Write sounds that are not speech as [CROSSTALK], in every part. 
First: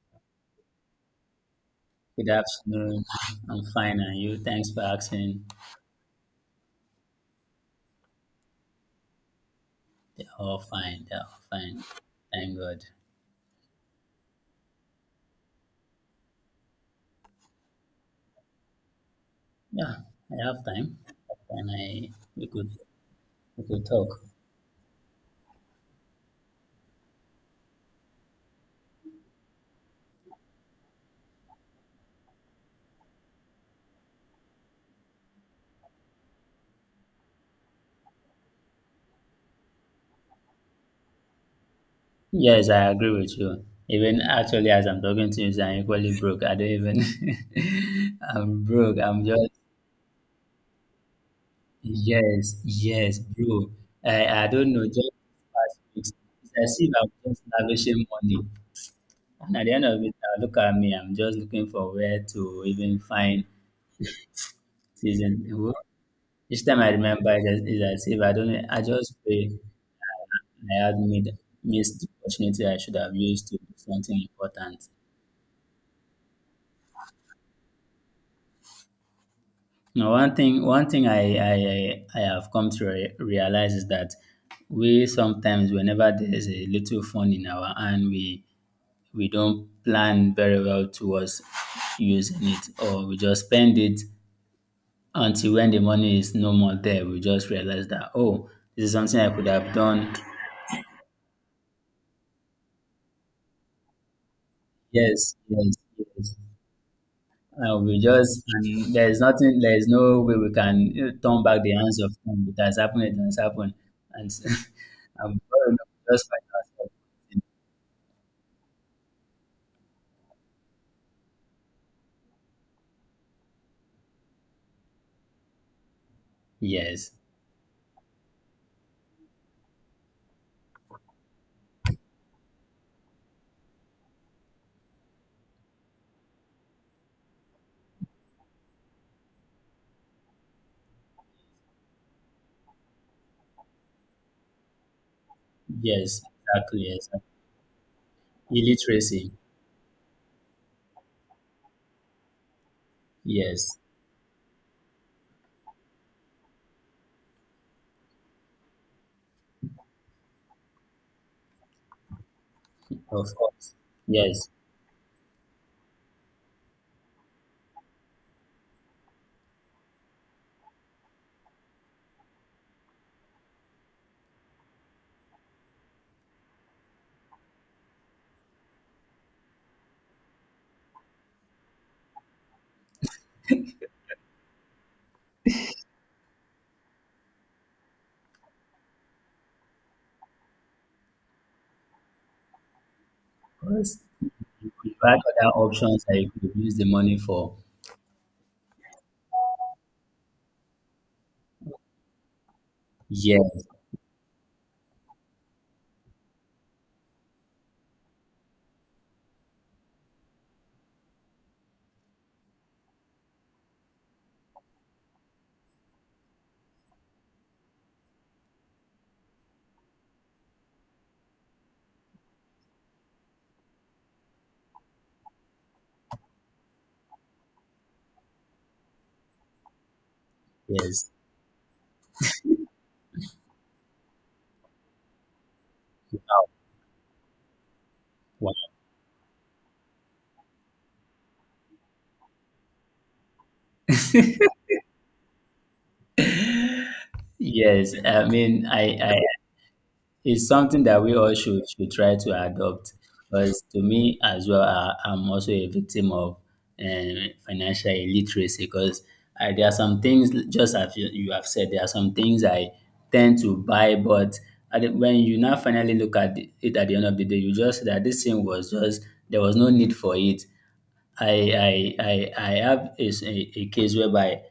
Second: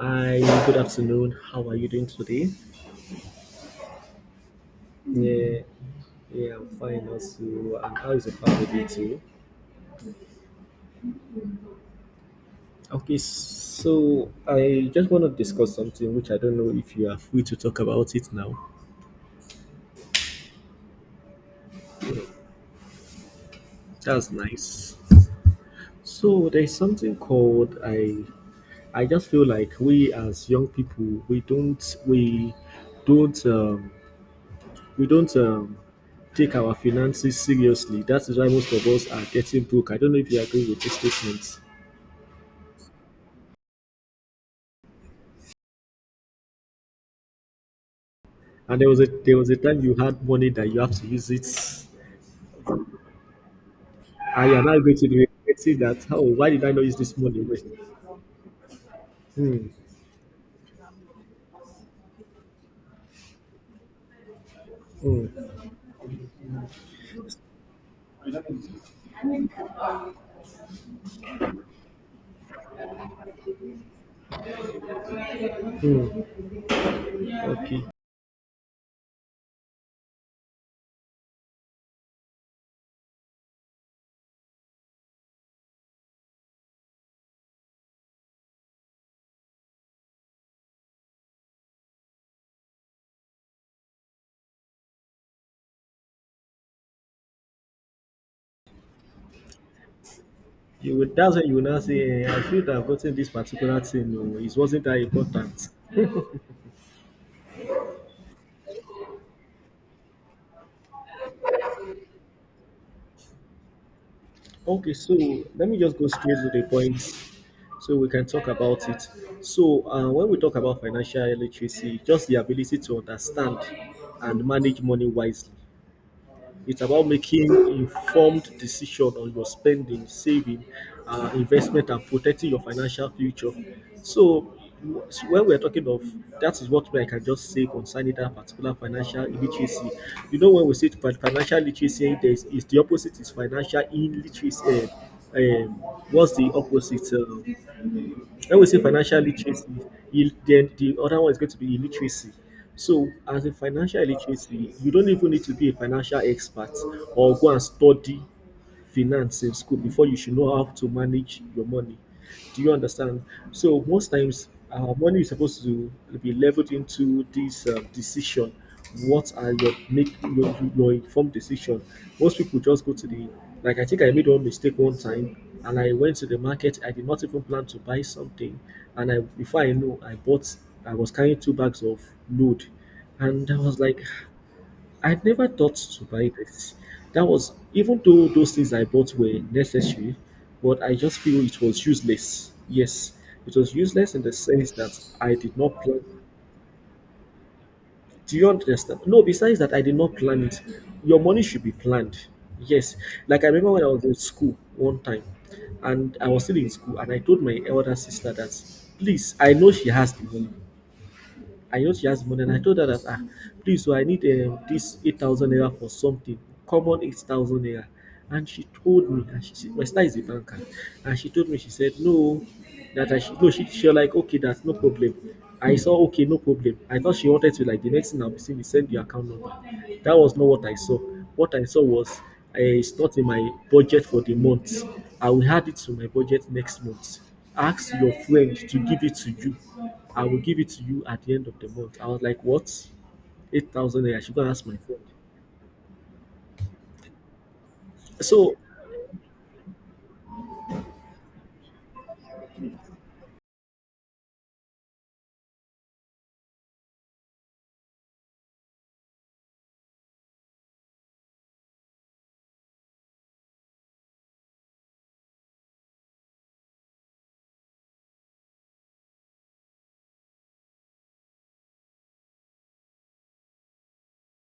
Hi, good afternoon. How are you doing Good today? afternoon. I'm fine, and you? Thanks for asking. Yeah, yeah, I'm fine also. And how is your family too? They're all fine. They're all fine. Thank God. Okay, so I just want to discuss something which I don't know if you are free to talk about it now. Yeah, I have time, and I Hmm. we could we could talk. That's nice. So there's something called I just feel like we as young people we don't we don't take our finances seriously. That is why most of us are getting broke. I don't know if you agree with this statement. Yes, I agree with you. Even actually, as I'm talking to you, I'm equally broke. I don't even. [LAUGHS] I'm And there broke. was a I'm there just was a time you had money that you have to use it, yes, yes, bro. I and you're don't not know. going to Just be past regretting that. weeks, Oh, why it's did I as not if use I'm this just money? lavishing money. And at Hmm. the end of it, I look at me. I'm just looking for where to even find Hmm. season. Well, each time I remember it is as if I don't I just pray I had made missed the opportunity I should have used to do something important. Hmm. Okay. Now one thing I have come to realize is that we sometimes whenever there is a little fun in our hand we don't plan very well towards using it, or we just spend it until when the money is no more there we just realize that, oh, this is something I could have done. You would, that's when you will now say, eh, I feel I've gotten this particular thing. No, it wasn't that Yes, important. yes, yes. We just and there is nothing. There is no way we can, you know, turn back the hands of time. It has happened. It has happened, and Okay, so [LAUGHS] and before let you me know, just go we just straight find to the ourselves. point so we can talk about it. So, when we talk about financial literacy, just the ability to understand and manage money wisely. It's about Yes, making informed decision on your spending, saving, investment, and protecting your financial future. So, so when we're talking of, that is what I can just say concerning that particular financial literacy. You know, when we say financial literacy, there's, is the opposite is financial illiteracy. Um, um, yes, what's the exactly. Yes, opposite? When we say financial illiteracy. literacy, then the other one is going to be illiteracy. So, as a Yes, financial literacy, you don't even need to be a financial expert or go and study finance in school before you should know how to manage your money. Do you understand? of course. So most times, Yes, money is supposed to be leveled into this decision. What are your make your informed decision? Most people just go to the like. I think I made one mistake one time, and I went to the market. I did not even plan to buy something, and I before I know, I bought. I was carrying two bags of load, and I was like, I never thought to buy this. That was even though those things I bought were necessary, but I just feel it was useless. Yes, it of was course. useless in the You sense that could have I other did not plan. options that you could use the money for. Do you understand? No, besides that, I did not plan it. Your money should be planned. Yes, like I Yes, remember when I was in school one time, and I was still in school, and I told my elder sister that, please, I know she has the money, I just she asked money and I told her that ah, please, so I need this 8,000 naira for something, common 8,000 naira. And she told me, and she said my star is a banker, and she told me, she said no, that I should no, she was like, okay, that's no problem. I saw okay, no problem. I thought she wanted to like, the next thing I'll be seeing is send your account number. That was not what I saw. yes. What I saw was, it's not in my budget for the month, I will add it to my budget next month. Ask your Wow. friend to give it to you. I will give it to you at the end of the month. I was like, what? 8,000 naira. I should go and ask my friend. Yes, I So, mean, it's something that we all should try to adopt. Because to me as well, I'm also a victim of um, financial illiteracy. Because I, there are some things, just as you have said, there are some things I tend to buy, but at when you now finally look at it at the end of the day, you just that this thing was just there was no need for it. I have a case whereby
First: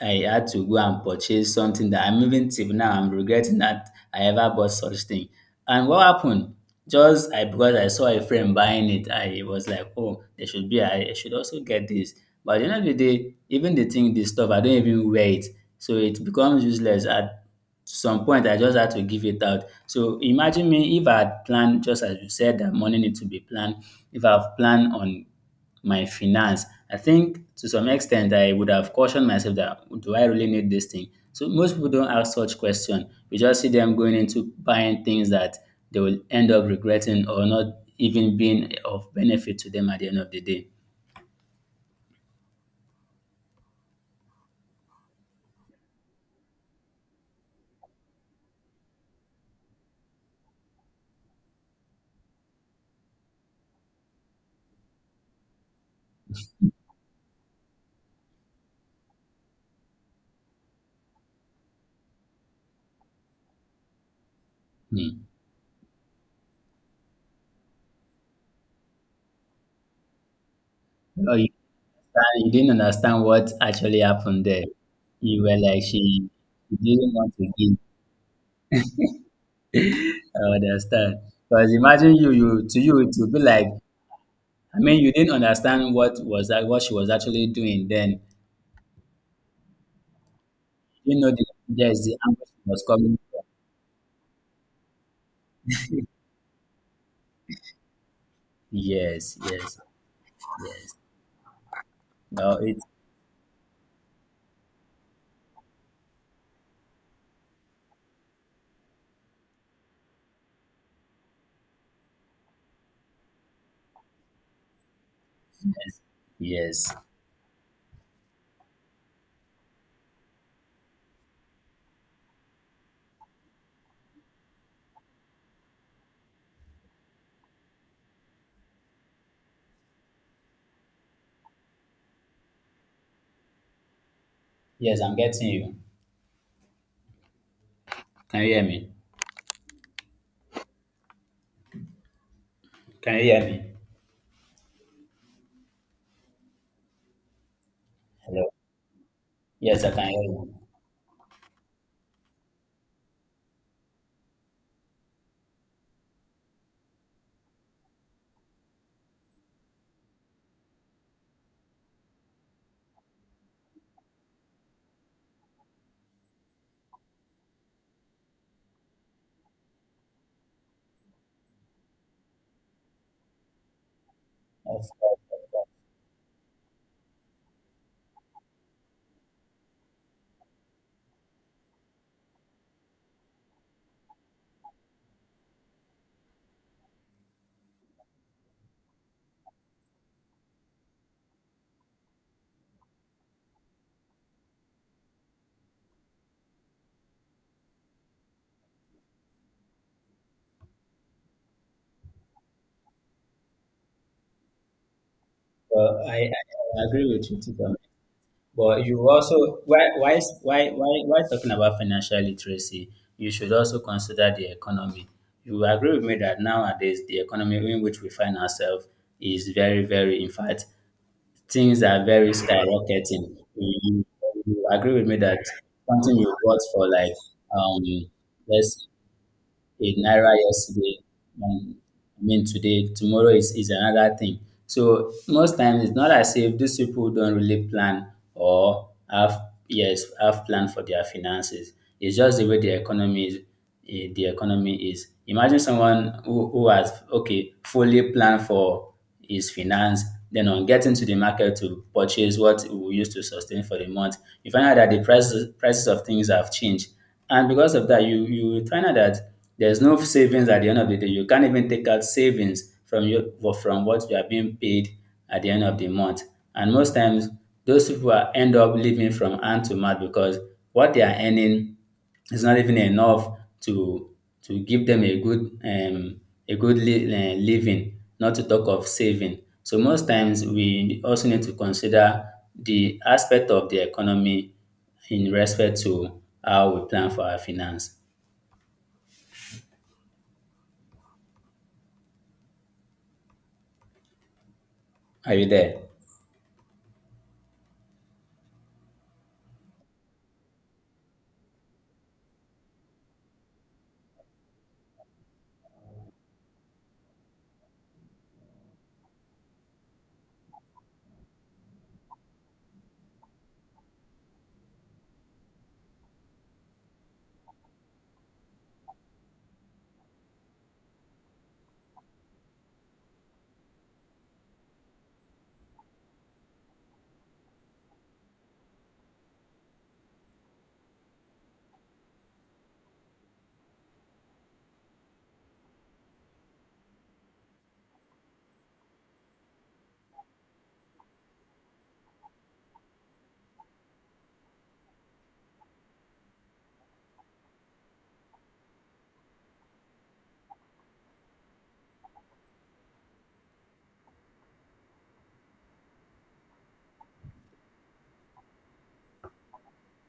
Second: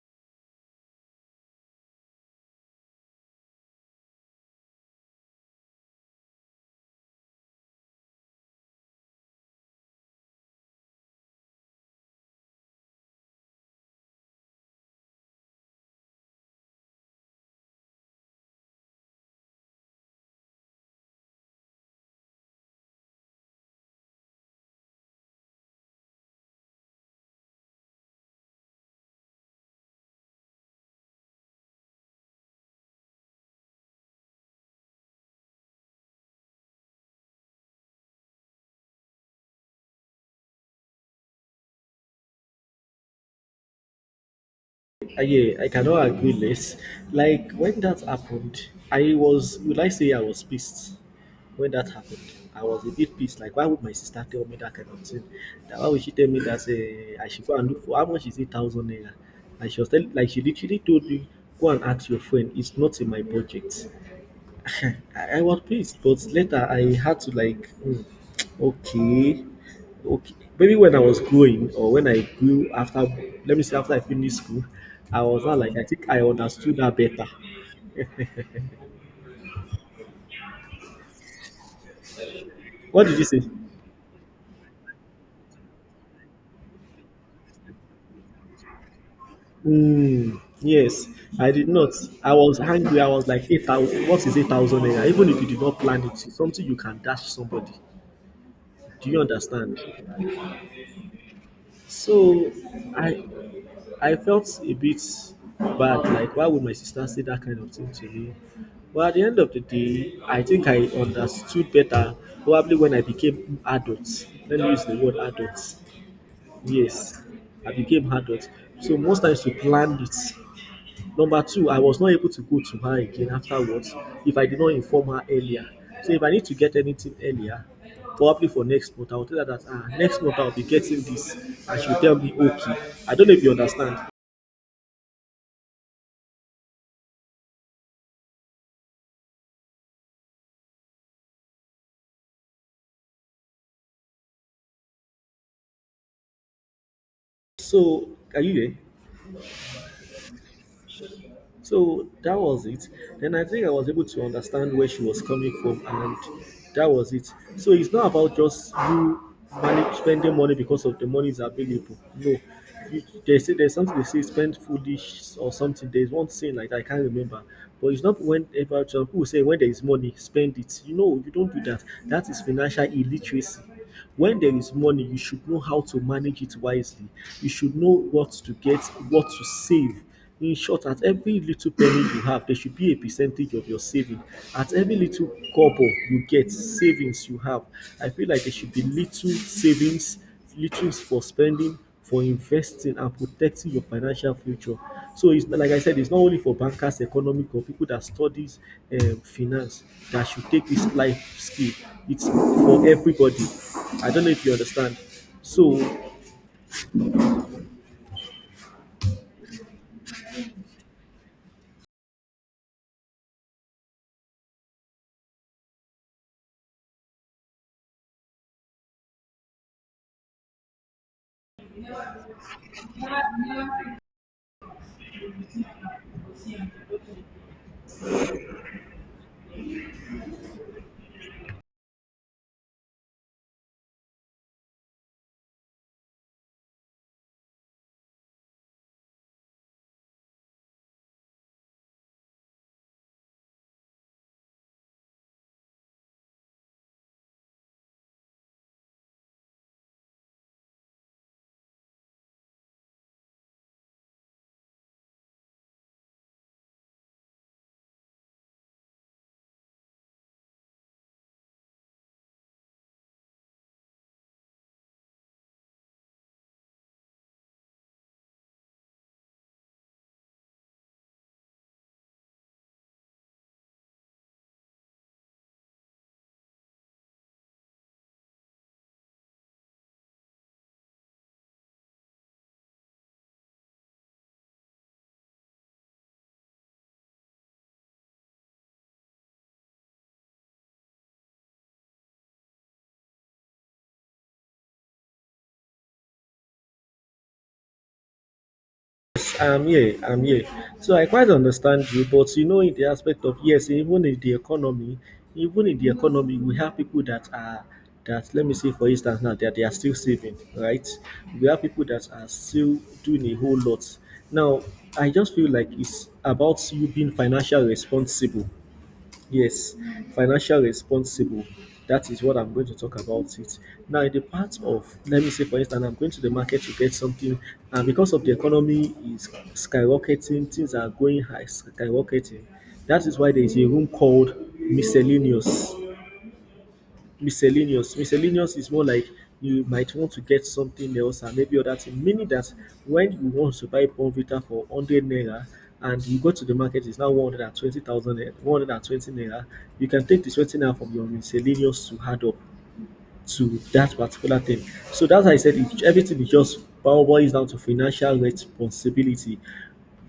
I had to go and purchase something that I'm even till now I'm regretting that I ever bought such thing. And what happened? Just I because I saw a friend buying it, I was like, oh, there should be, I should also get this. But at the end of the day, even the thing, this stuff, I don't even wear it. So it becomes useless. At some point, I just had to give it out, so imagine me, if I had planned, just as you said, that money needs to be planned. If I've planned on my finance, I think to some extent I would have cautioned myself that, do I really need this thing? So most people don't ask such question. We just see them going into buying things that they will end up regretting or not even being of benefit to them at the end of the day. Yeah, I cannot agree less. Like, when that happened, I was, would I say I was pissed when that happened. I was a bit pissed. Like, why would my sister tell me that kind of thing? That why would she tell me that I should go and look for how much is 8,000 naira? And she was telling, like, she literally told me, go and ask your friend. It's not in my budget. Hmm. I was pleased, but later I had to like, hmm, okay, okay. Maybe when I was Or you, growing or when I you didn't grew after, understand what let me say after I actually finished happened school, there. I You was not, were like, like I think I she understood that didn't better. want to give. I understand. Because imagine you, you to you, What it did you would be say? like, I mean, you didn't understand what was that, what she was actually doing then. Hmm, yes, You know, the, I did not. yes, the I angle was she was angry. I coming was from. like, 8,000. What is 8,000 naira? Even if you did not plan it, it's something you can dash somebody. Do you Yes, yes. understand? So No, it I I felt a bit bad, like why would my sister say that kind of thing to me? But at the end of the day, I think I understood better probably when I became adult. Let me use the word adult. is. Yes. Yes, I became adult. So most times we planned it. Number two, I was not able to go to her again afterwards if I did not inform her earlier. So if I need to get anything earlier, probably for next month, I will tell her that ah, next month I'll be getting this, and she'll tell me okay. I don't know if you understand. Yes, I'm getting you. Can you hear me? Can you hear me? So, are Hello. you here? Yes, I can hear you. So that was it. Then I think I was able to understand where she was coming from, and that was it. So it's not about just you manage spending money because of the money is available. No, you- they say there's something, they say spend foolish or something. There's one saying like that, I can't remember, but it's not, whenever some people say when there is money, spend it. You know, you don't do that. That is financial illiteracy. When there is Of money, you course. should know how to manage it wisely. You should know what to get, what to save, in short, at every little penny you have, there should be a percentage of your saving. At every little kobo you get, savings you have, I feel like there should be little savings, little for spending, for investing, and protecting your financial future. So it's like I said, it's not only for bankers, economic, or people that studies finance that should take this life skill. It's for everybody. I don't know if you understand. So Well, I agree with you, Tito. But you also, why is- why talking about financial literacy? You should also consider the economy. You will agree with me that nowadays the economy in which we find ourselves is very in fact things are very skyrocketing. You agree with me that something you bought for, like, um let's, a naira yesterday, um, I mean today, tomorrow is another thing. So most times it's not as if these people don't really plan or have, yes, have plan for their finances. It's just the way the economy is, the economy is. Imagine someone who has okay fully planned for is finance. Then on getting to the market to purchase what we use to sustain for the month, you find out that the prices of things have changed. And because of that, you find out that there's no savings at the end of the day. You can't even take out savings from your from what you are being paid at the end of the month. And most times those people are end up living from hand to mouth because what they are earning it's not even enough to to give them a good living, not to talk of saving. So most times we also need to consider the aspect of the economy in respect to how we plan for our finance. Are you there? yes, I'm here. I'm here. So I quite understand you, but you know, in the aspect of yes, even in the economy, we have people that are, that let me say for instance now that they are still saving, right? We have people that are still doing a whole lot. Now, I just feel like it's about you being financially responsible. Yes, financial responsible. That is what I'm going to talk about it. Now, in the part of, let me say, for instance, I'm going to the market to get something, and because of the economy is skyrocketing, things are going high, skyrocketing. That is why there is a room called miscellaneous miscellaneous. Miscellaneous is more like you might want to get something else and maybe other thing. Meaning that when you want to buy Bonvita for 100 naira and you go to the market, it's now 120,000, 120 naira. You can take the 20 naira from your miscellaneous to add up to that particular thing. So that's how I said it, everything is just boils down to financial responsibility.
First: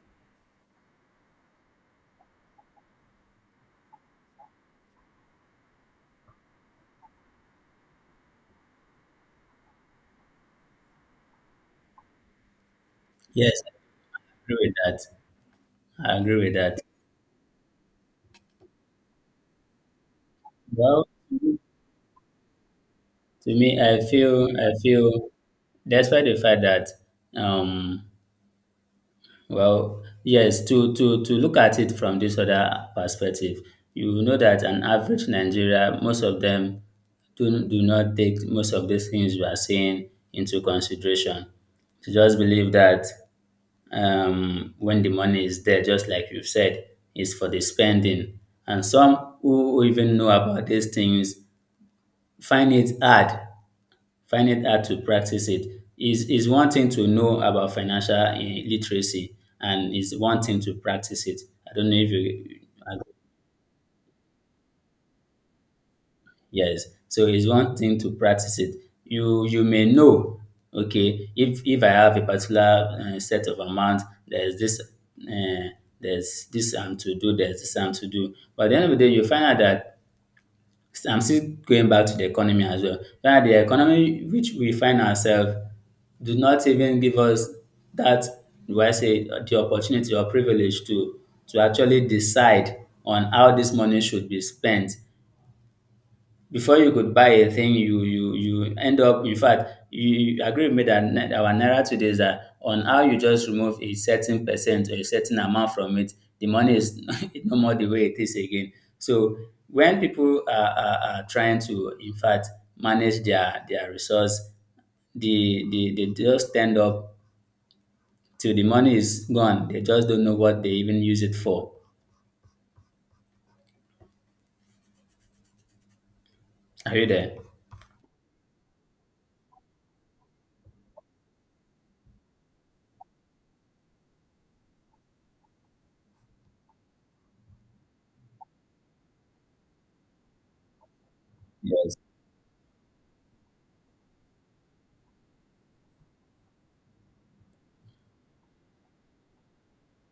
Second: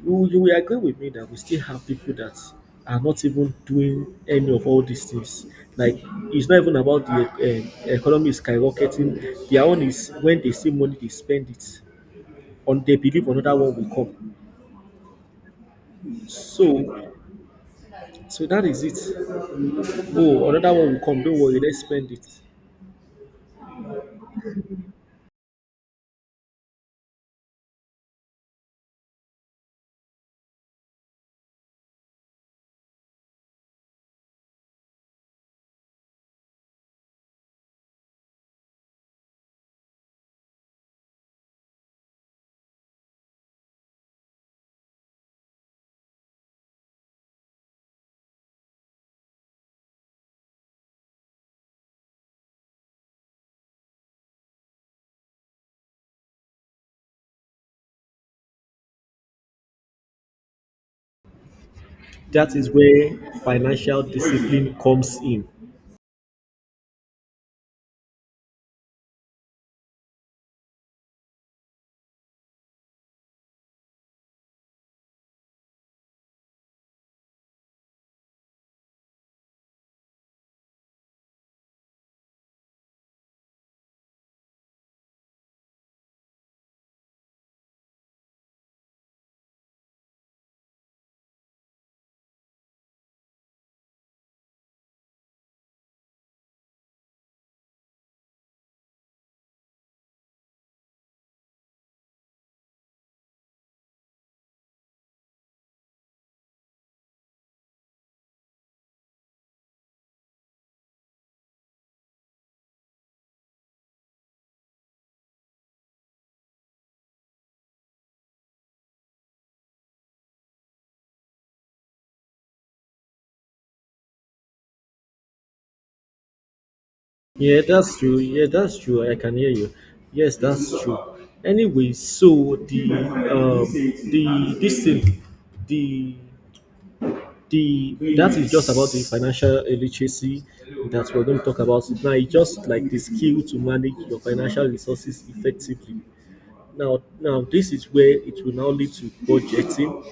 You will agree with me that we still have people that are not even doing any of all these things. Like, it's not even about the economy is skyrocketing. Their own is when they see money, they spend it. On they believe another Yes, one I will come. agree with that. I agree with that. So, so that is it. Oh, another one will Well, come. Don't worry, let's spend it. to me, I feel despite the fact that um, well, yes, to look at it from this other perspective, you know that an average Nigeria, most of them do not take most of these things you are saying into consideration. To just believe that when the money is there, just like you've said, is for the spending. And some who even know about these things find it hard find it hard to practice it. Is one thing to know about financial literacy and is one thing to practice it. I don't know if you That is agree. where financial discipline comes in. Yes. So it's one thing to practice it. You may know, okay, if I have a particular set of amount, there's this uh, there's this I'm to do. But at the end of the day, you find out that I'm still going back to the economy as well. Now, the economy which we find ourselves do not even give us that, do I say, the opportunity or privilege to actually decide on how this money should be spent. Before you could buy a thing, you end up. In fact, you agree with me that our naira today is that on how you just remove a certain percent or a certain amount from it, the money is [LAUGHS] no more the way it is again. So when people are trying to, in fact, manage their resource, the they just stand up till the money is gone. They just don't know what they even use it for. Are you there? Yeah, that's true. Yeah, that's true. I can hear you. Yes, that's true. Anyway, so the this thing the the that is just about the financial literacy that we're going to talk about Yes. now. It's just like the skill to manage your financial resources effectively. Now, now this is where it will now lead to budgeting,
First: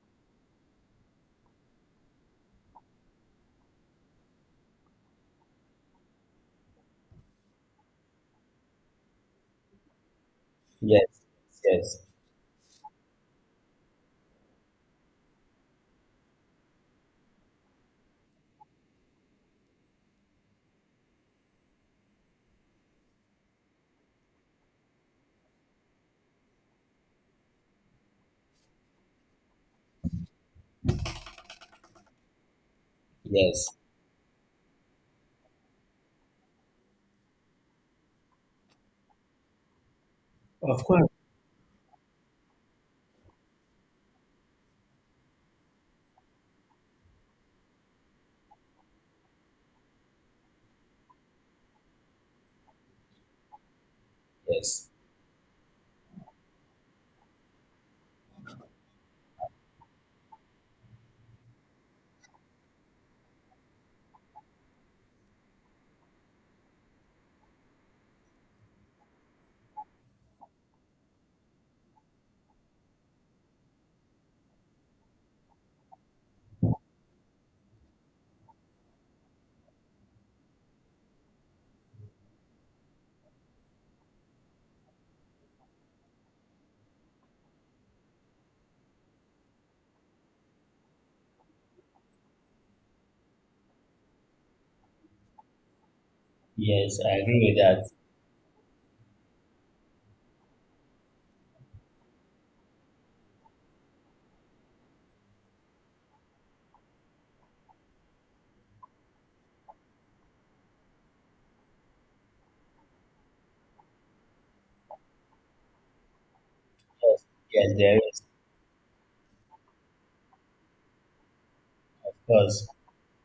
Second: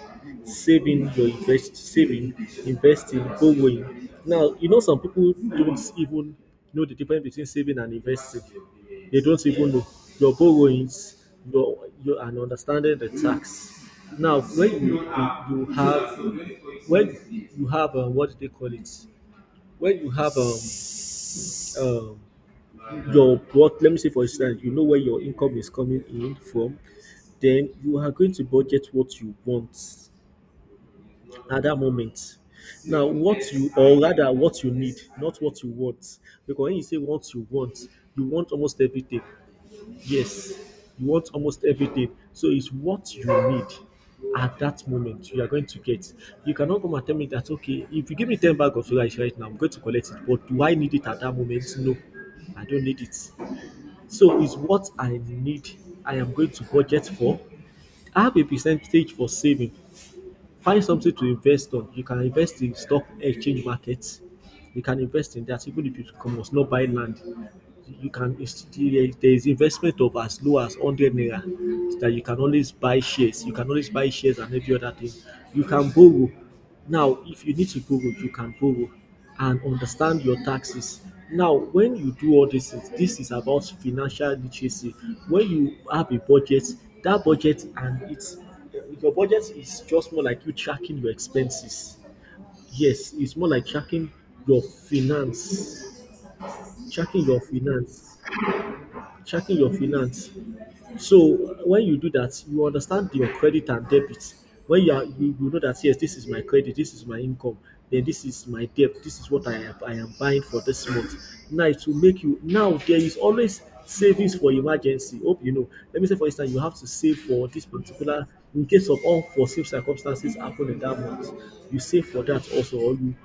saving, investing, borrowing. Now, you know some people don't even know the difference between saving and investing. They don't even know your borrowings, Yes. your Yes. your, and understanding the tax. Now, when you have when you have what do they call it? When you have um your, what, let me say for instance you know where your income is coming in from, then you are going to budget what you want at that moment. Now what you, Yes. or rather what you need, not what you want, because when you say what you want, you want almost everything. Yes, you want almost everything. So it's what you need at that moment you are going to get. You cannot come and tell me that okay if you give me 10 bag of rice right now I'm going to collect it, but do I need it at that moment? No, I don't need it. So it's Yes. what I need. I am going to budget for. I have a percentage for saving. Find something to invest on. You can invest in stock exchange markets. You can invest in that even if you must not buy land, you can, there is investment of as low as 100 naira, that you can always buy shares. And every other thing, you can borrow. Now if you need to borrow, you can borrow. And understand your taxes. Now when you do all these things, this is about financial literacy. When you have a budget, that budget and it's your budget is just more like you tracking your expenses. Yes, it's more like your finance Yes, I tracking your agree with that. finance Checking your finance. So when you do that, you understand your credit and debit. When you are, You know that yes, this is my credit, this is my income, then this is my debt, this is what I am buying for this month. Now it will make you. Now there is always savings for emergency. Hope you know. Let me say, for instance, you have to save Yes, for this yes, there is. particular in case of unforeseen circumstances happen in that month. You save for that Because, also, or you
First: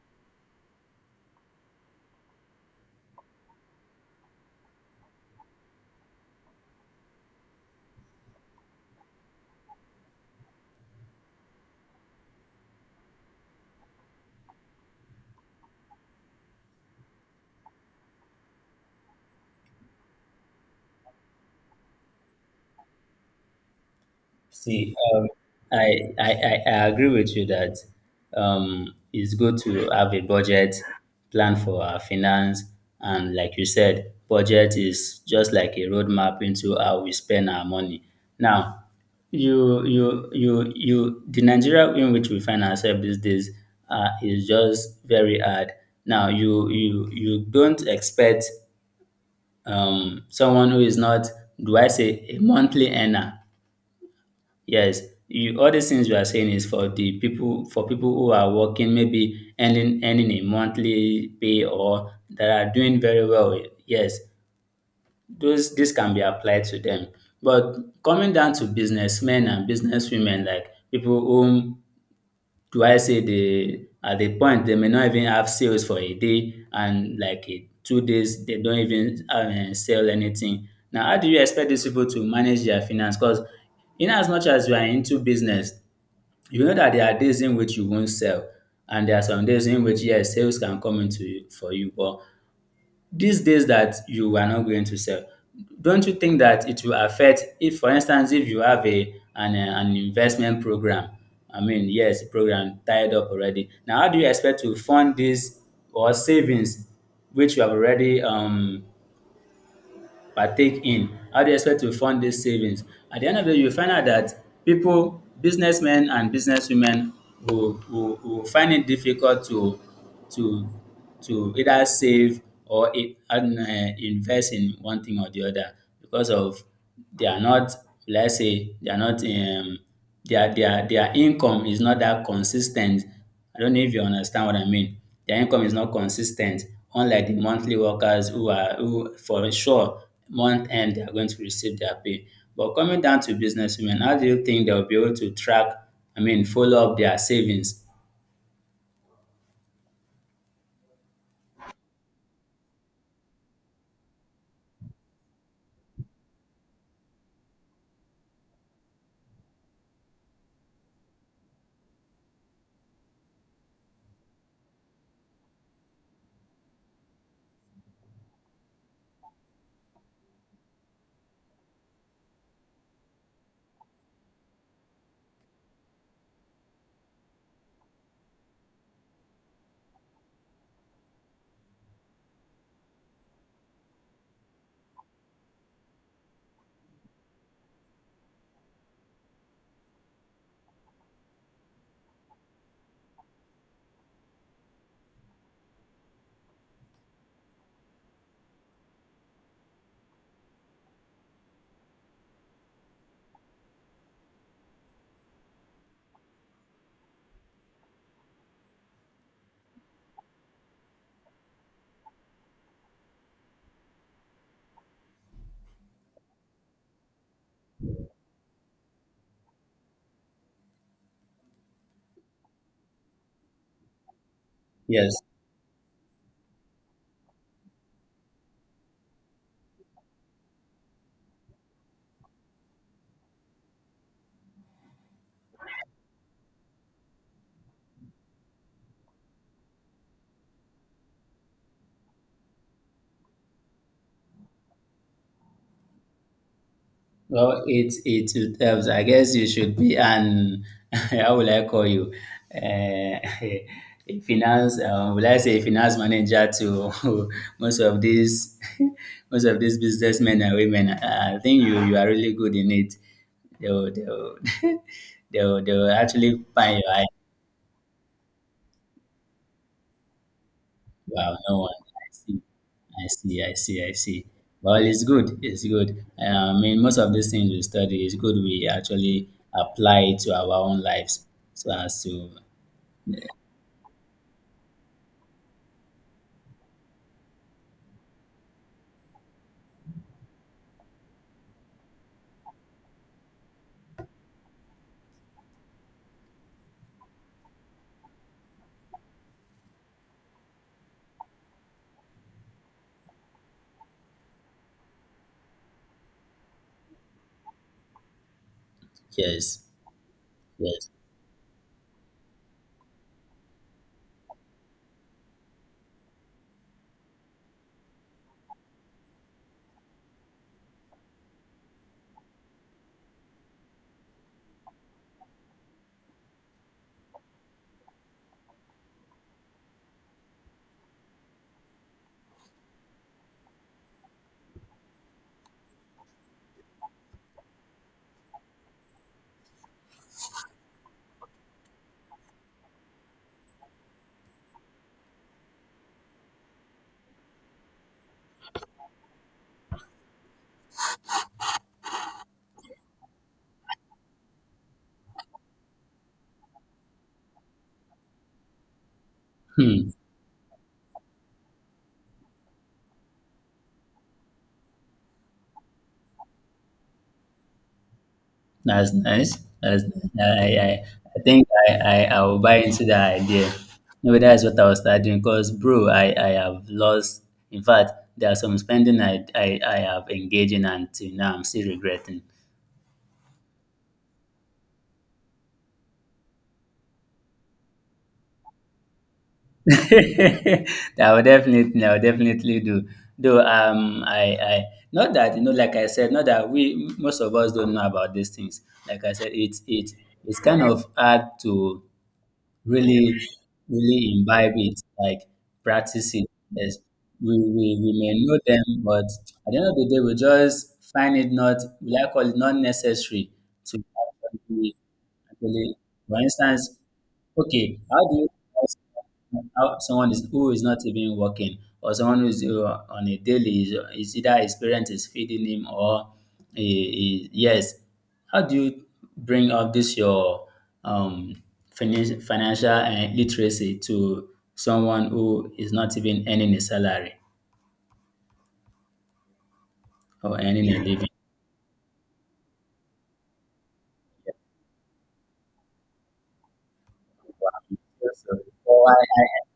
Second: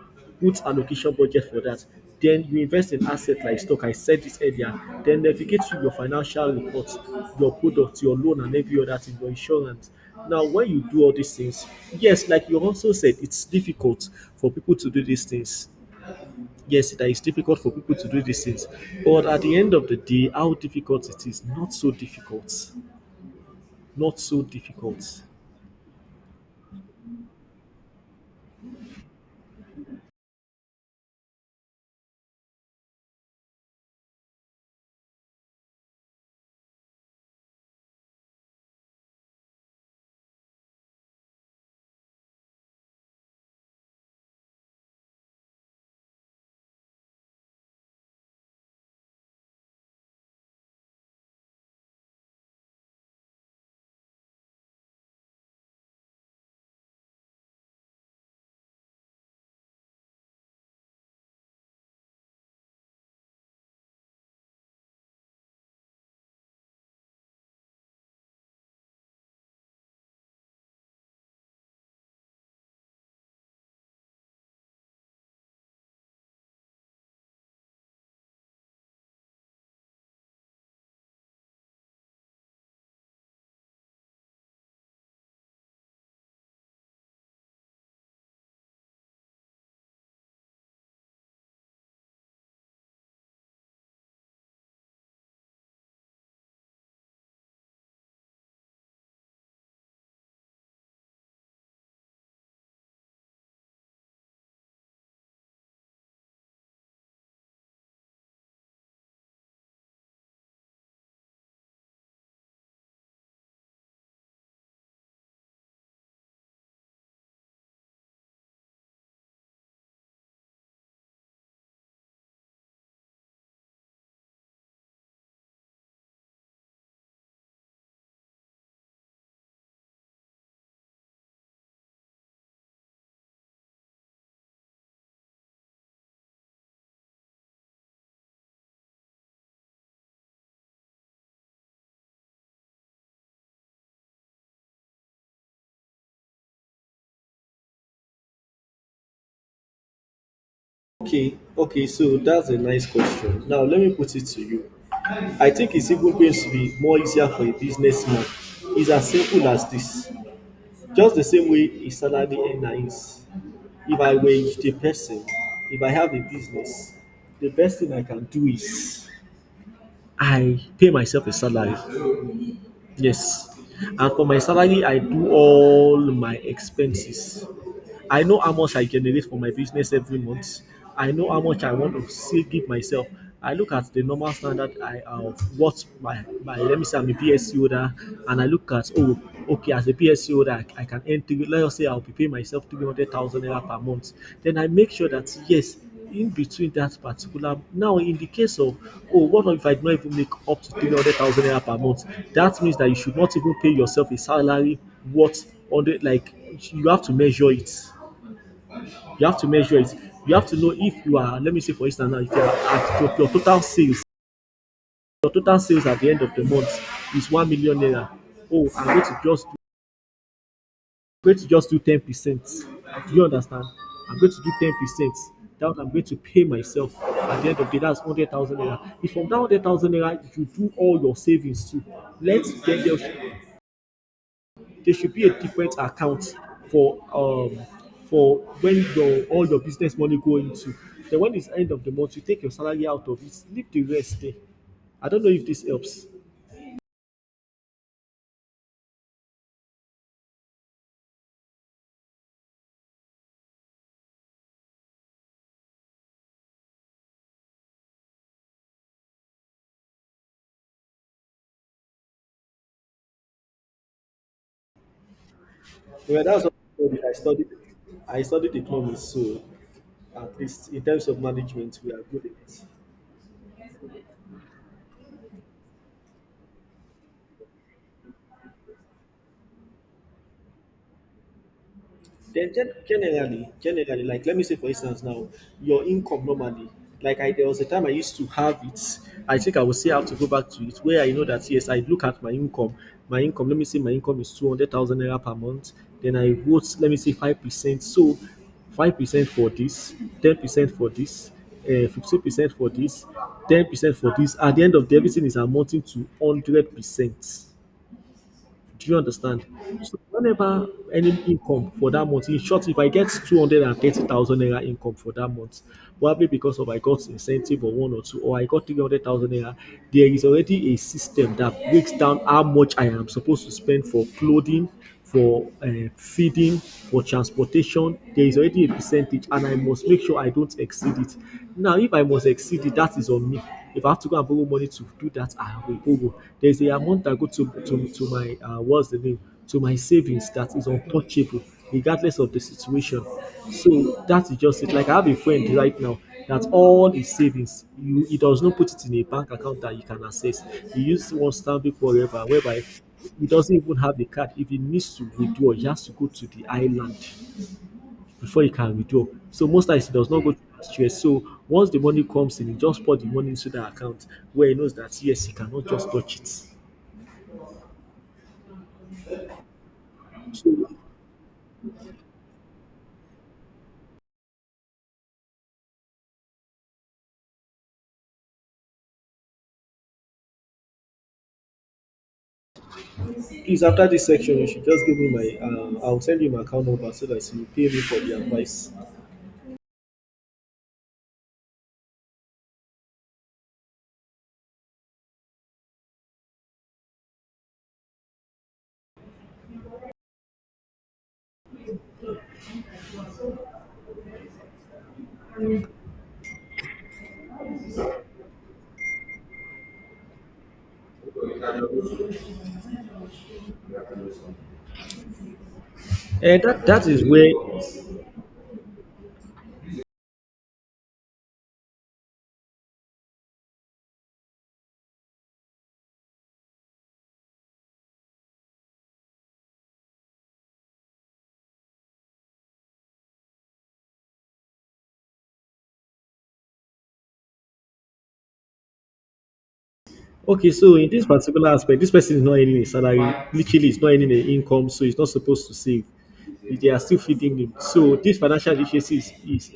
put allocation budget for that. Then you invest in asset like stock. I said this earlier. Then navigate through your financial reports, your products, your loan, and every other thing, your insurance. Now when you do all these things, yes, like you also said, it's difficult for people to do these things. Yes, that is difficult for people to do these things. But at the end of the day, how difficult it is, not so difficult. Not so see, difficult. I, I agree with you that it's good to have a budget plan for our finance, and like you said, budget is just like a roadmap into how we spend our money. Now, you the Nigeria in which we find ourselves these days is just very hard. Now you don't expect someone who is not, do I say, a monthly earner. Yes, you, all these things you are saying is for the people, for people who are working, maybe earning a monthly pay or that are doing very well. Yes, those this can be applied to them. But coming down to businessmen and businesswomen, like people whom, do I say, they at the point they may not even have sales for a day and like a 2 days they don't even sell anything. Now, how do you expect these people to manage their finance? Because in as much as you are into business, you know that there are days in which you won't sell, and there are some days in which, yes, sales can come into for you, but these days that you are not going to sell, don't you think that it will affect if, for instance, if you have a an investment program? I mean, yes, program tied up already. Now, how do you expect to fund this or savings which you have already partake in? How do you expect to fund these savings? At the end of the day, you find out that people, businessmen and businesswomen will find it difficult to to to either save or invest in one thing or the other because of they are not, let's say they are not their income is not that consistent. I don't know if you understand what I mean. Their income is not consistent, unlike the monthly workers who are who for sure month end they are going to receive their pay. But coming down to business women, how do you think they will be able to track, I mean follow up their savings? Okay, okay, so that's a nice question. Now let me put it to you. I think it's even going to be more easier for a businessman. It's as simple as this. Just the same way a salary earner is. If I were the person, if I have a business, the best thing I can do is I pay myself a salary. Yes. And for my salary, I do all my expenses. I know how much I generate for my business every month. I know how much I want to say give myself. I look at the normal standard, I of what my let me say I'm a PSC holder. And I look at, oh, okay, as a PSC holder, I can earn three, let's say I'll be paying myself 300,000 naira per month. Then I make sure that yes, in between that particular, now in the case of, oh, what if I do not even make up to 300,000 naira per month, that means that you should not even pay yourself a salary worth 100, like, you have to measure it. You have to measure it. You have to know if you are, let me say for instance now, if you are at your total sales, your total sales at the end of the month is 1 million naira. Oh, I'm going to just do, going to just do 10%. Do you understand? I'm going to do 10%. Yes. That I'm going to pay myself at the end of the day. That's 100,000 naira. If from that 100,000 naira, you do all your savings too. Let, then there should be a different account for um for when your, all your business money go into. Then when it's end of the month, you take your salary out of it, leave the rest there. I don't know if this helps. Well, it helps. I guess you should be an [LAUGHS] how will I call you? Uh, [LAUGHS] a finance will I say a finance manager to [LAUGHS] most of these [LAUGHS] most of these businessmen and women. I think you are really good in it. They'll [LAUGHS] they'll Well, actually that's what I find your studied. eye. I studied, economics, so at least in terms of Wow, no one. management, we are I good see. at it. I see, I see, I see. Well, it's good. It's good. I mean, most of these things we study, it's good we actually apply it to our own lives. So as to Then generally, like let me say for instance now, your income normally, like, I, there was a time I used to have it. I think I will say I have to go back to it where I know that yes, I look at my income. My income, let me say my income is 200,000 naira per month. Then I vote, let me say 5%. So 5% for this, 10% for this, 15% for this, 10% for this. At the end of the everything is amounting to 100%, do you understand? yes, So whenever yes. any income for that month, in short, if I get 230,000 naira income for that month, probably because of I got incentive or one or two, or I got 300,000 naira, there is already a system that breaks down how much I am supposed to spend for clothing, for feeding, for transportation. There is already a percentage, and I must make sure I don't exceed it. Now, if I must exceed it, that is on me. If I have to go and borrow money to do that, I will borrow. There is a amount that go to my what's the name, to my savings that is untouchable, regardless of the situation. So that is just it. Like I have a friend right now that all his savings, he does not put it in a bank account that you can access. He uses one Stanbic forever, whereby he doesn't even have the card. If he needs to withdraw, he has to go to the island before he can withdraw. So most times Hmm, he does not go to Nigeria. So once the money comes in, he just put the money into that account where he knows that yes, he cannot just touch it. that's nice. That's nice. So I think I will buy into that idea. Maybe that's what I was studying. Because bro, I have lost. In fact, there are some spending I have engaged in until now. I'm still regretting. please, after this section, you should just give me my. I'll send you my account number so that you pay me for the advice. [LAUGHS] I I will definitely do. Though I not that like I said, not that we most of us don't know about these things. Like I said, it's it's kind of hard to really really imbibe it, like practice it. Yes. We may know them, but at the end of the day, we just find it not, we like call it not necessary to actually, actually for And that instance, that is where. okay, how do you tell how someone is who is not even working or someone who is on a daily is either his parent is feeding him or yes, how do you bring up this your um, financial literacy to someone who is not even earning a salary or Okay, earning so a in this living? particular aspect, this person is not earning a salary. Literally, it's not earning an income, so it's not supposed to save. They are still feeding him. So this So, financial well, literacy is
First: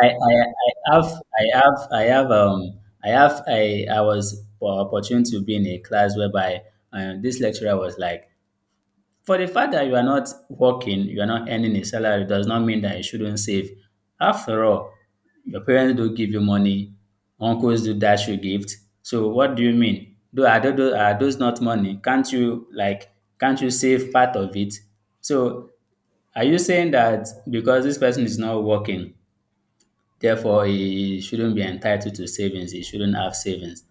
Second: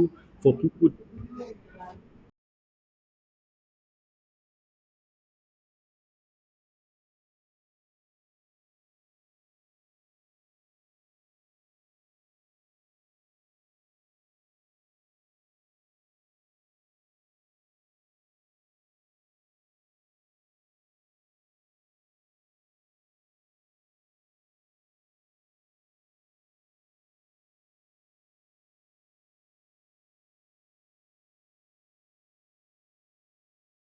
for people. I have I was opportunity to be in a class whereby this lecturer was like, for the fact that you are not working, you are not earning a salary does not mean that you shouldn't save. After all, your parents do give you money, uncles do dash you gift. So what do you mean? Though are those not money? Can't you save part of it? So are you saying that because this person is not working, therefore he shouldn't be entitled to savings, he shouldn't have savings?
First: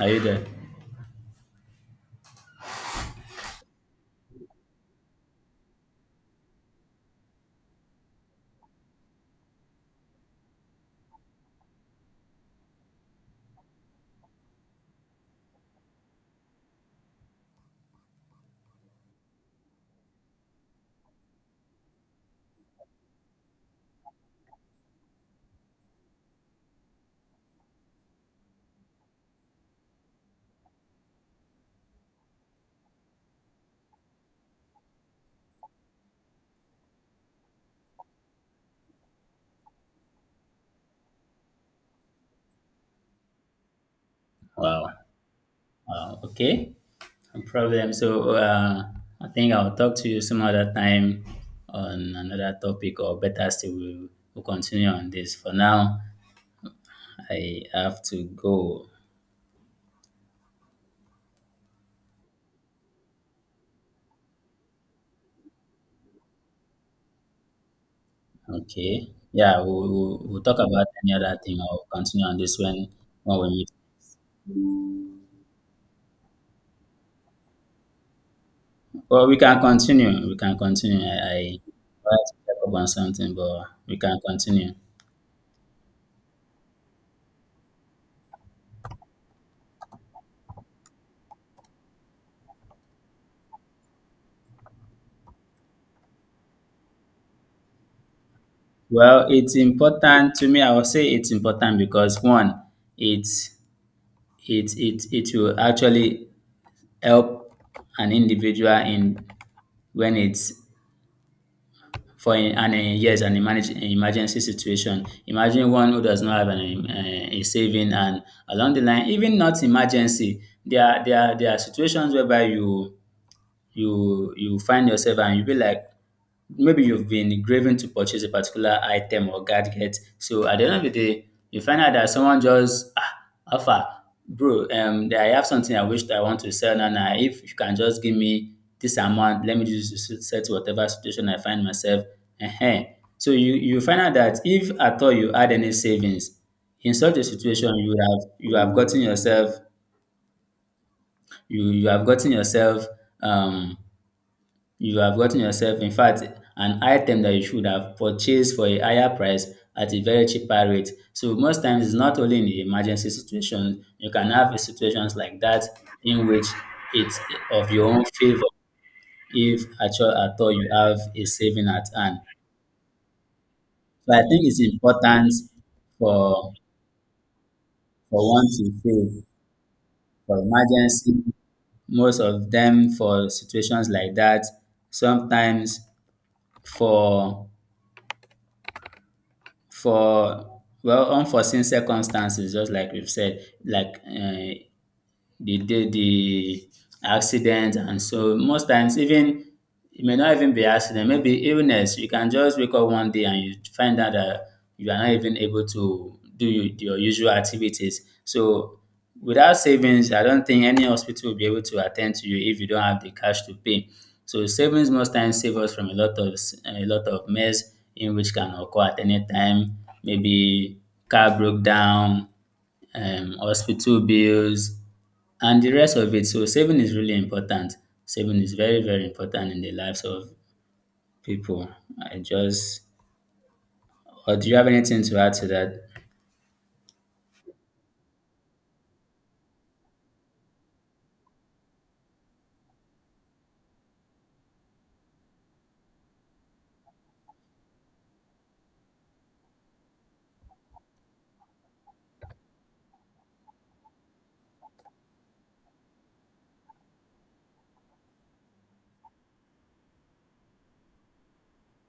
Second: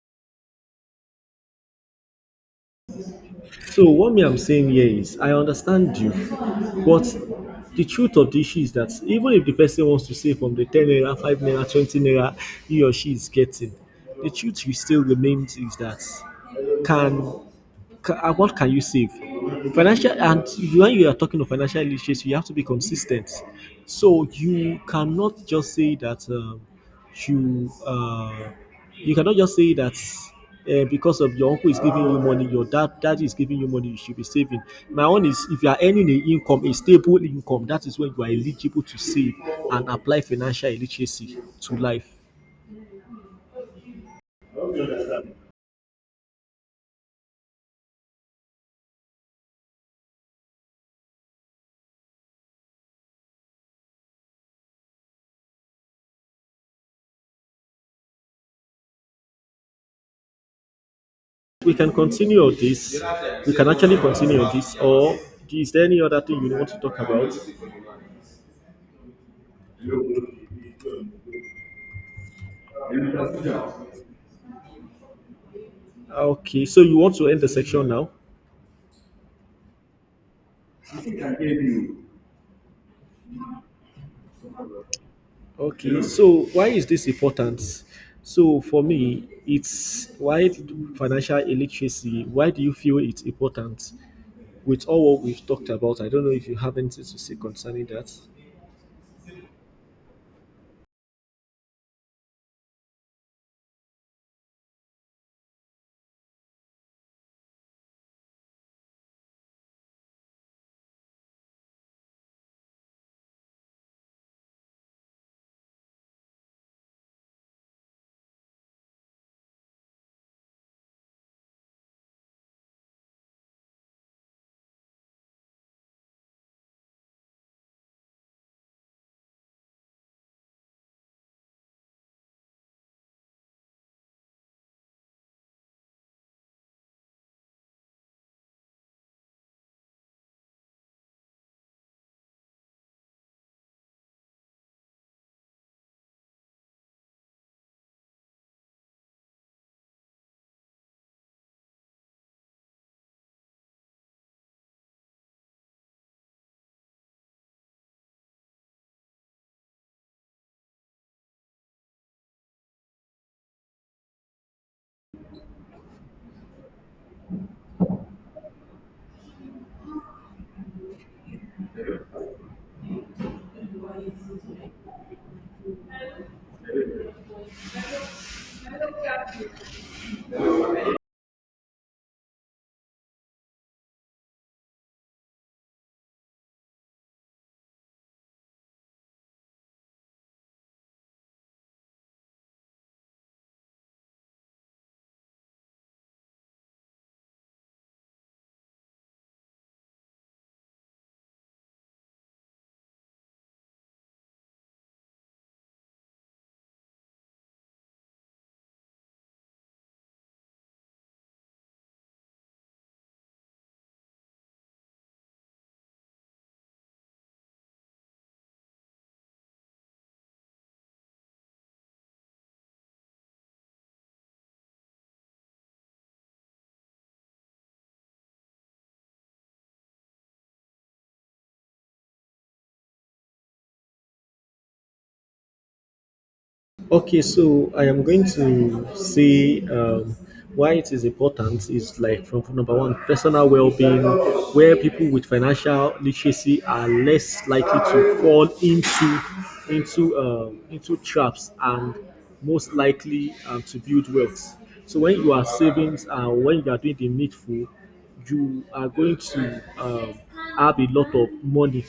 Are you there? So what me I'm saying here is, I understand you, but the truth of the issue is that even if the person wants to save from the 10 naira, 5 naira, 20 naira he or she is getting, the truth you still remains is that, can what can you save? When you are talking of financial literacy, you have to be consistent. So you cannot just say that you uh, you cannot just say that because of your uncle is giving you money, your daddy is giving you money, you should be saving. My own is if you are earning an income, a stable income, that is when you are eligible to save and apply financial literacy to life. Wow. Wow. Okay. No problem. So I think I'll talk to you some other time on another topic, or better still, we'll continue on this. For now, I have to go. We can continue this. We can actually continue this. Or is there any other thing you want to talk about? Okay. Yeah, we'll talk about any other thing or continue on this when we meet. Okay, so you want to end the section now? Well, we can continue. We can continue. I wanted to check up on something, but we can continue. Okay, so why is this important? So for me, it's why do financial illiteracy. Why do you feel it's important? With all what we've talked about, I don't know if you have anything to say concerning that. Well, it's important to me. I will say it's important because one, it it it will actually help an individual in when it's for an yes, an an emergency situation. Imagine one who does not have an, a saving, and along the line, even not emergency, there are situations whereby you find yourself and you be like maybe you've been craving to purchase a particular item or gadget. So at the end of the day, you find out that someone just ah alpha bro I have something I wish I want to sell now. Now if you can just give me this amount, let me just settle whatever situation I find myself. Uh So you find out that if at all you had any savings in such a situation, you have gotten yourself um you have gotten yourself, in fact, an item that you should have purchased for a higher price at a very cheaper rate. So most times it's not only in the emergency situation, you can have a situations like that in which it's of your own favor if at all, at all you have a saving at hand. So I think it's important for for one to save for emergency, most of them for situations like that, sometimes for for well unforeseen circumstances just like we've said, like the day the accident. And so most times, even it may not even be accident, maybe illness, you can just wake up one day and you find out that you are not even able to do your usual activities. So without savings I don't think any hospital will be able to attend to you if you don't have the cash to pay. So savings most times save us from a lot of a lot of mess in which can occur at any time, maybe car broke down, hospital bills and the rest of it. So saving is really important. Saving is very, very important in the lives of people. I just, or do you have anything to add to that? Okay, so I am going to say, why it is important is like from number one, personal well-being, where people with financial literacy are less likely to fall into traps and most likely, to build wealth. So when you are savings and when you are doing the needful, you are going to, have a lot of money.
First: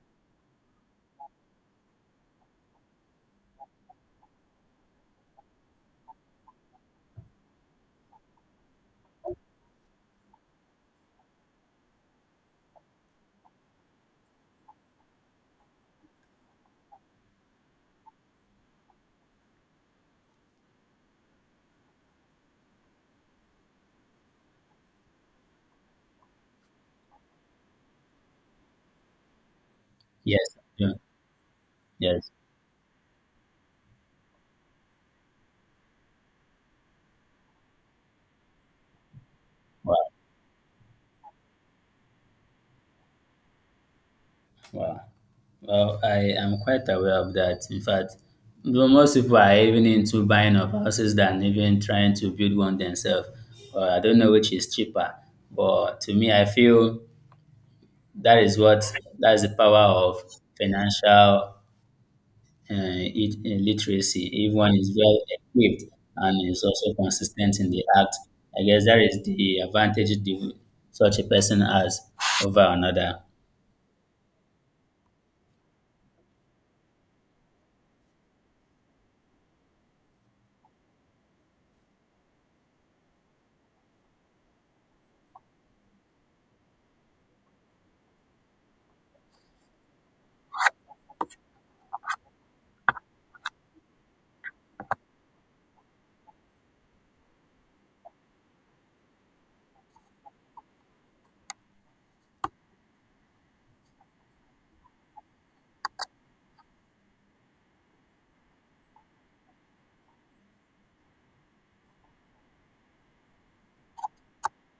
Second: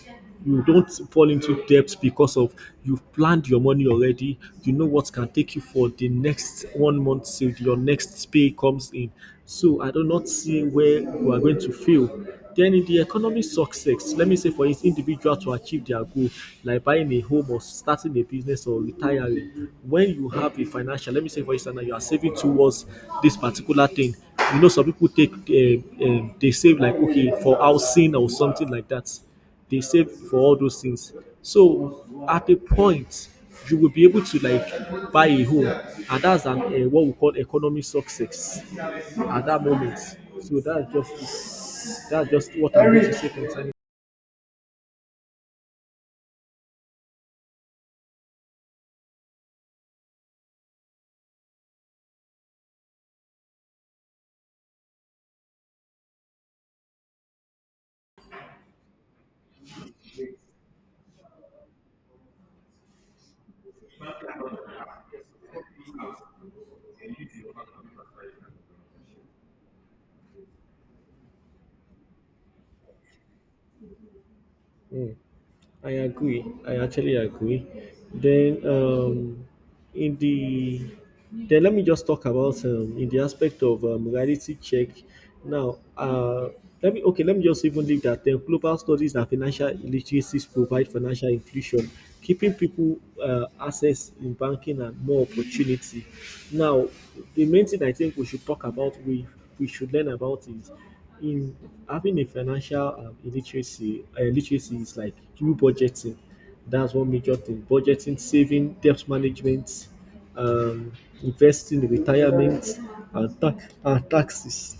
You don't fall into debt because of, you've planned your money already. You know what can take you for the next one month till your next pay comes in. So I do not see where you are going to fail. Then in the economic success, let me say for each individual to achieve their goal, like buying a home or starting a business or retiring, when you have a financial, let me say for instance, that you are saving towards this particular thing. You know, some people take, they save like, okay, for housing or something like that. They save for all Yes. those Yeah. things. So Yes. at a point, you will be able to like buy a home, and that's an what we call economic success at that moment. Wow. So that's just what I want to say concerning. Wow. Well, I am quite aware of that. In fact, though, most people are even into buying of houses than even trying to build one themselves. Well, I don't know which is cheaper, but to me, I feel that is what that is the power of financial uh, literacy. Everyone is well equipped and is also consistent in the act. I guess that is the advantage the, such a person has over another. Mm. I agree. I actually agree. Then, in the, then let me just talk about, in the aspect of, reality check. Now, let me, okay, let me just even leave that. Then, global studies and financial literacies provide financial inclusion, keeping people, access in banking and more opportunity. Now, the main thing I think we should talk about, we should learn about is in having a financial, illiteracy literacy is like through budgeting. That's one major thing: budgeting, saving, debt management, um, investing, retirement, and taxes.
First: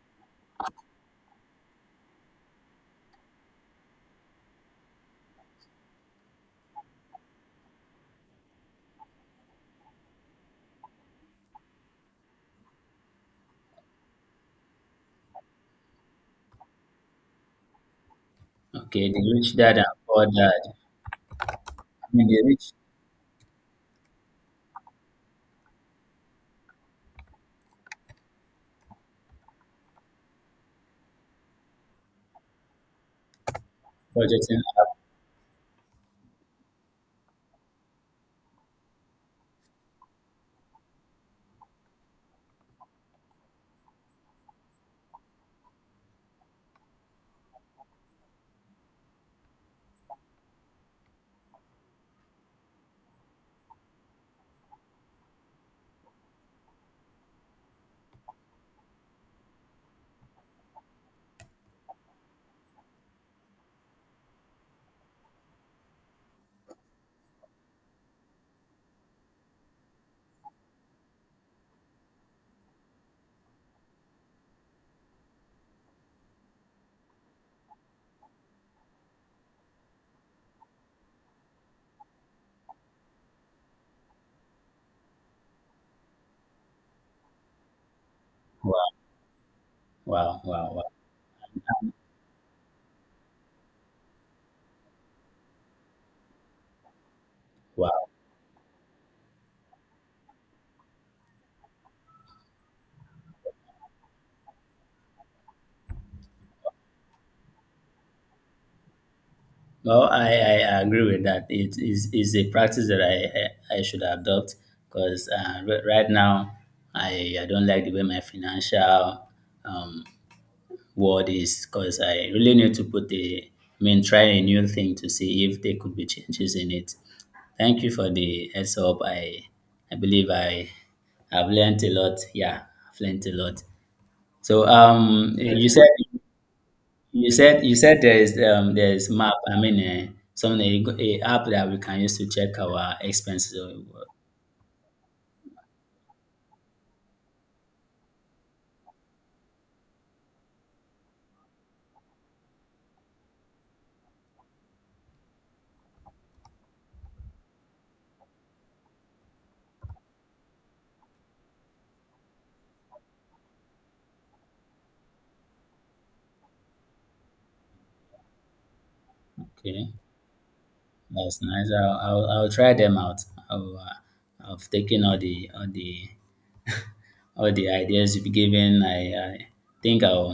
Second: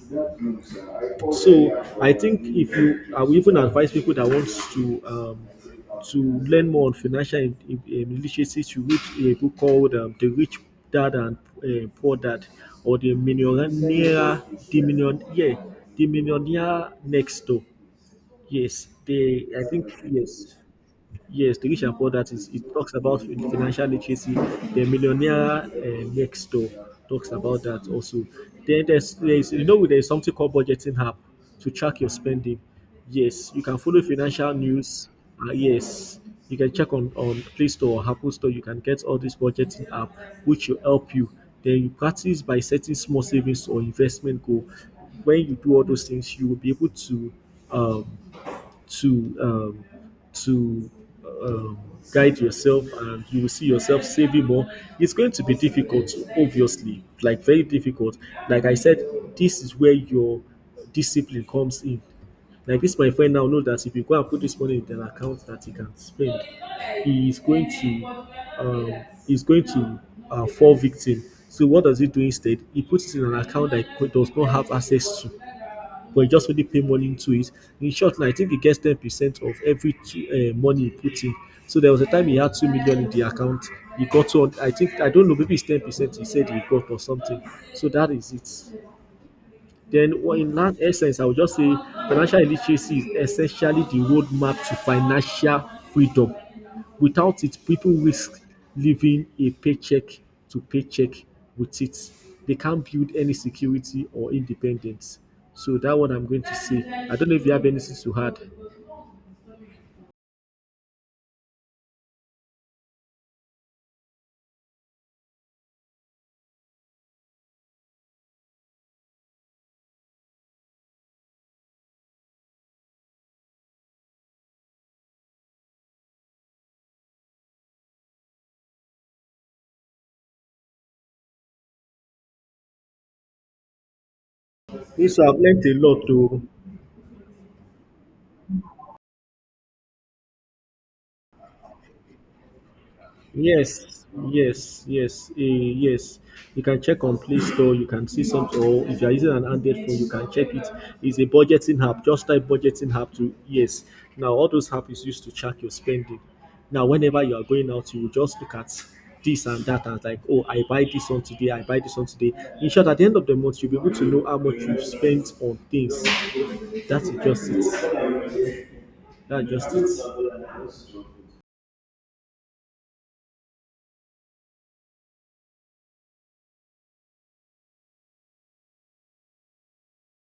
So I think if you, I would even advise people that wants to, to learn more on financial literacy, to read a book called, "The Rich Dad and Poor Dad," or "The Millionaire, the Million, yeah, the Millionaire Next Door." Yes, Okay, the they. rich I dad and think poor yes. dad. Yes, the rich and I poor. mean, That the is, rich it talks about financial literacy. The millionaire, next door talks about that also. Then there's you know there's something called budgeting app to track your spending. Yes, you can follow financial budgeting. news. Yes, you can check on Play Store or Apple Store. You can get all this budgeting app, which will help you. Then you practice by setting small savings or investment goal. When you do all those things, you will be able to. Um, to um, to um, guide yourself and you will see yourself saving more. It's going to be difficult, obviously, like very difficult. Like I said, this is where your discipline comes in. Like this, my friend now know that if you go and put this money in an account that he can spend, he is going to he's going to fall victim. So what does he do instead? He puts it in an account that he does not have access to, but he just only pay money into it. In short, now, I think he gets 10% of every two, money he puts in. So there was a time he had 2 million in the account. He got to, I think, I don't know, maybe it's 10% he said he got or something. So that is it. Wow, Then, well, wow, in wow, that wow, essence, I would just say financial literacy is essentially the roadmap to financial freedom. Without it, people wow. risk living a paycheck to paycheck. With it, they can't build any security or independence. So that what I'm going to say. I don't know if you have anything to add. Well, I agree with that. It is a practice that I should adopt because right now, I don't like the way my financial um, word is because I really need to put a, I mean, try a new thing to see if there could be changes in it. Thank you for the heads up. I believe I have learned a lot. Yeah, I've learned a lot. So Yes, so I've learned a lot. Too. You said there is map. I mean, some a app that we can use to check our expenses. So, Yes, yes, yes, yes. You can check on Play Store. You can see some. Or if you are using an Android phone, you can check it. It's a budgeting app. Just type budgeting app to, yes. Now all those apps is used to track your spending. Now whenever you are going out, you will just look at this and that and like, oh, I buy this one today. I buy this one today. In short, at the end of the month, you'll be able to know how much you've spent on things. That is just it. That's just okay, it. that's nice. I'll try them out. I'll, I've taken all the all the all the ideas you've given. I think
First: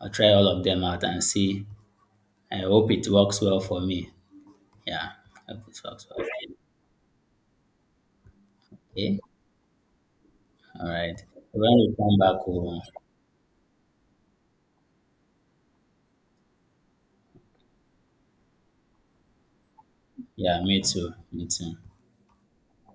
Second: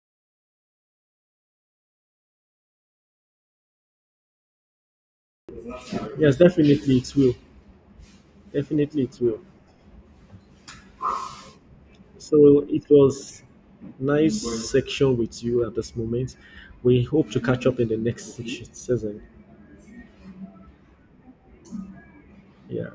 I'll try all of them out and see. I hope it works well for me. Yeah, I hope it works well. Yes, definitely it will. Definitely it Okay, will. all right. When we come back, So we'll, it was nice section with you at this moment. We hope to catch up in the next season. yeah, me too, me too. Yeah.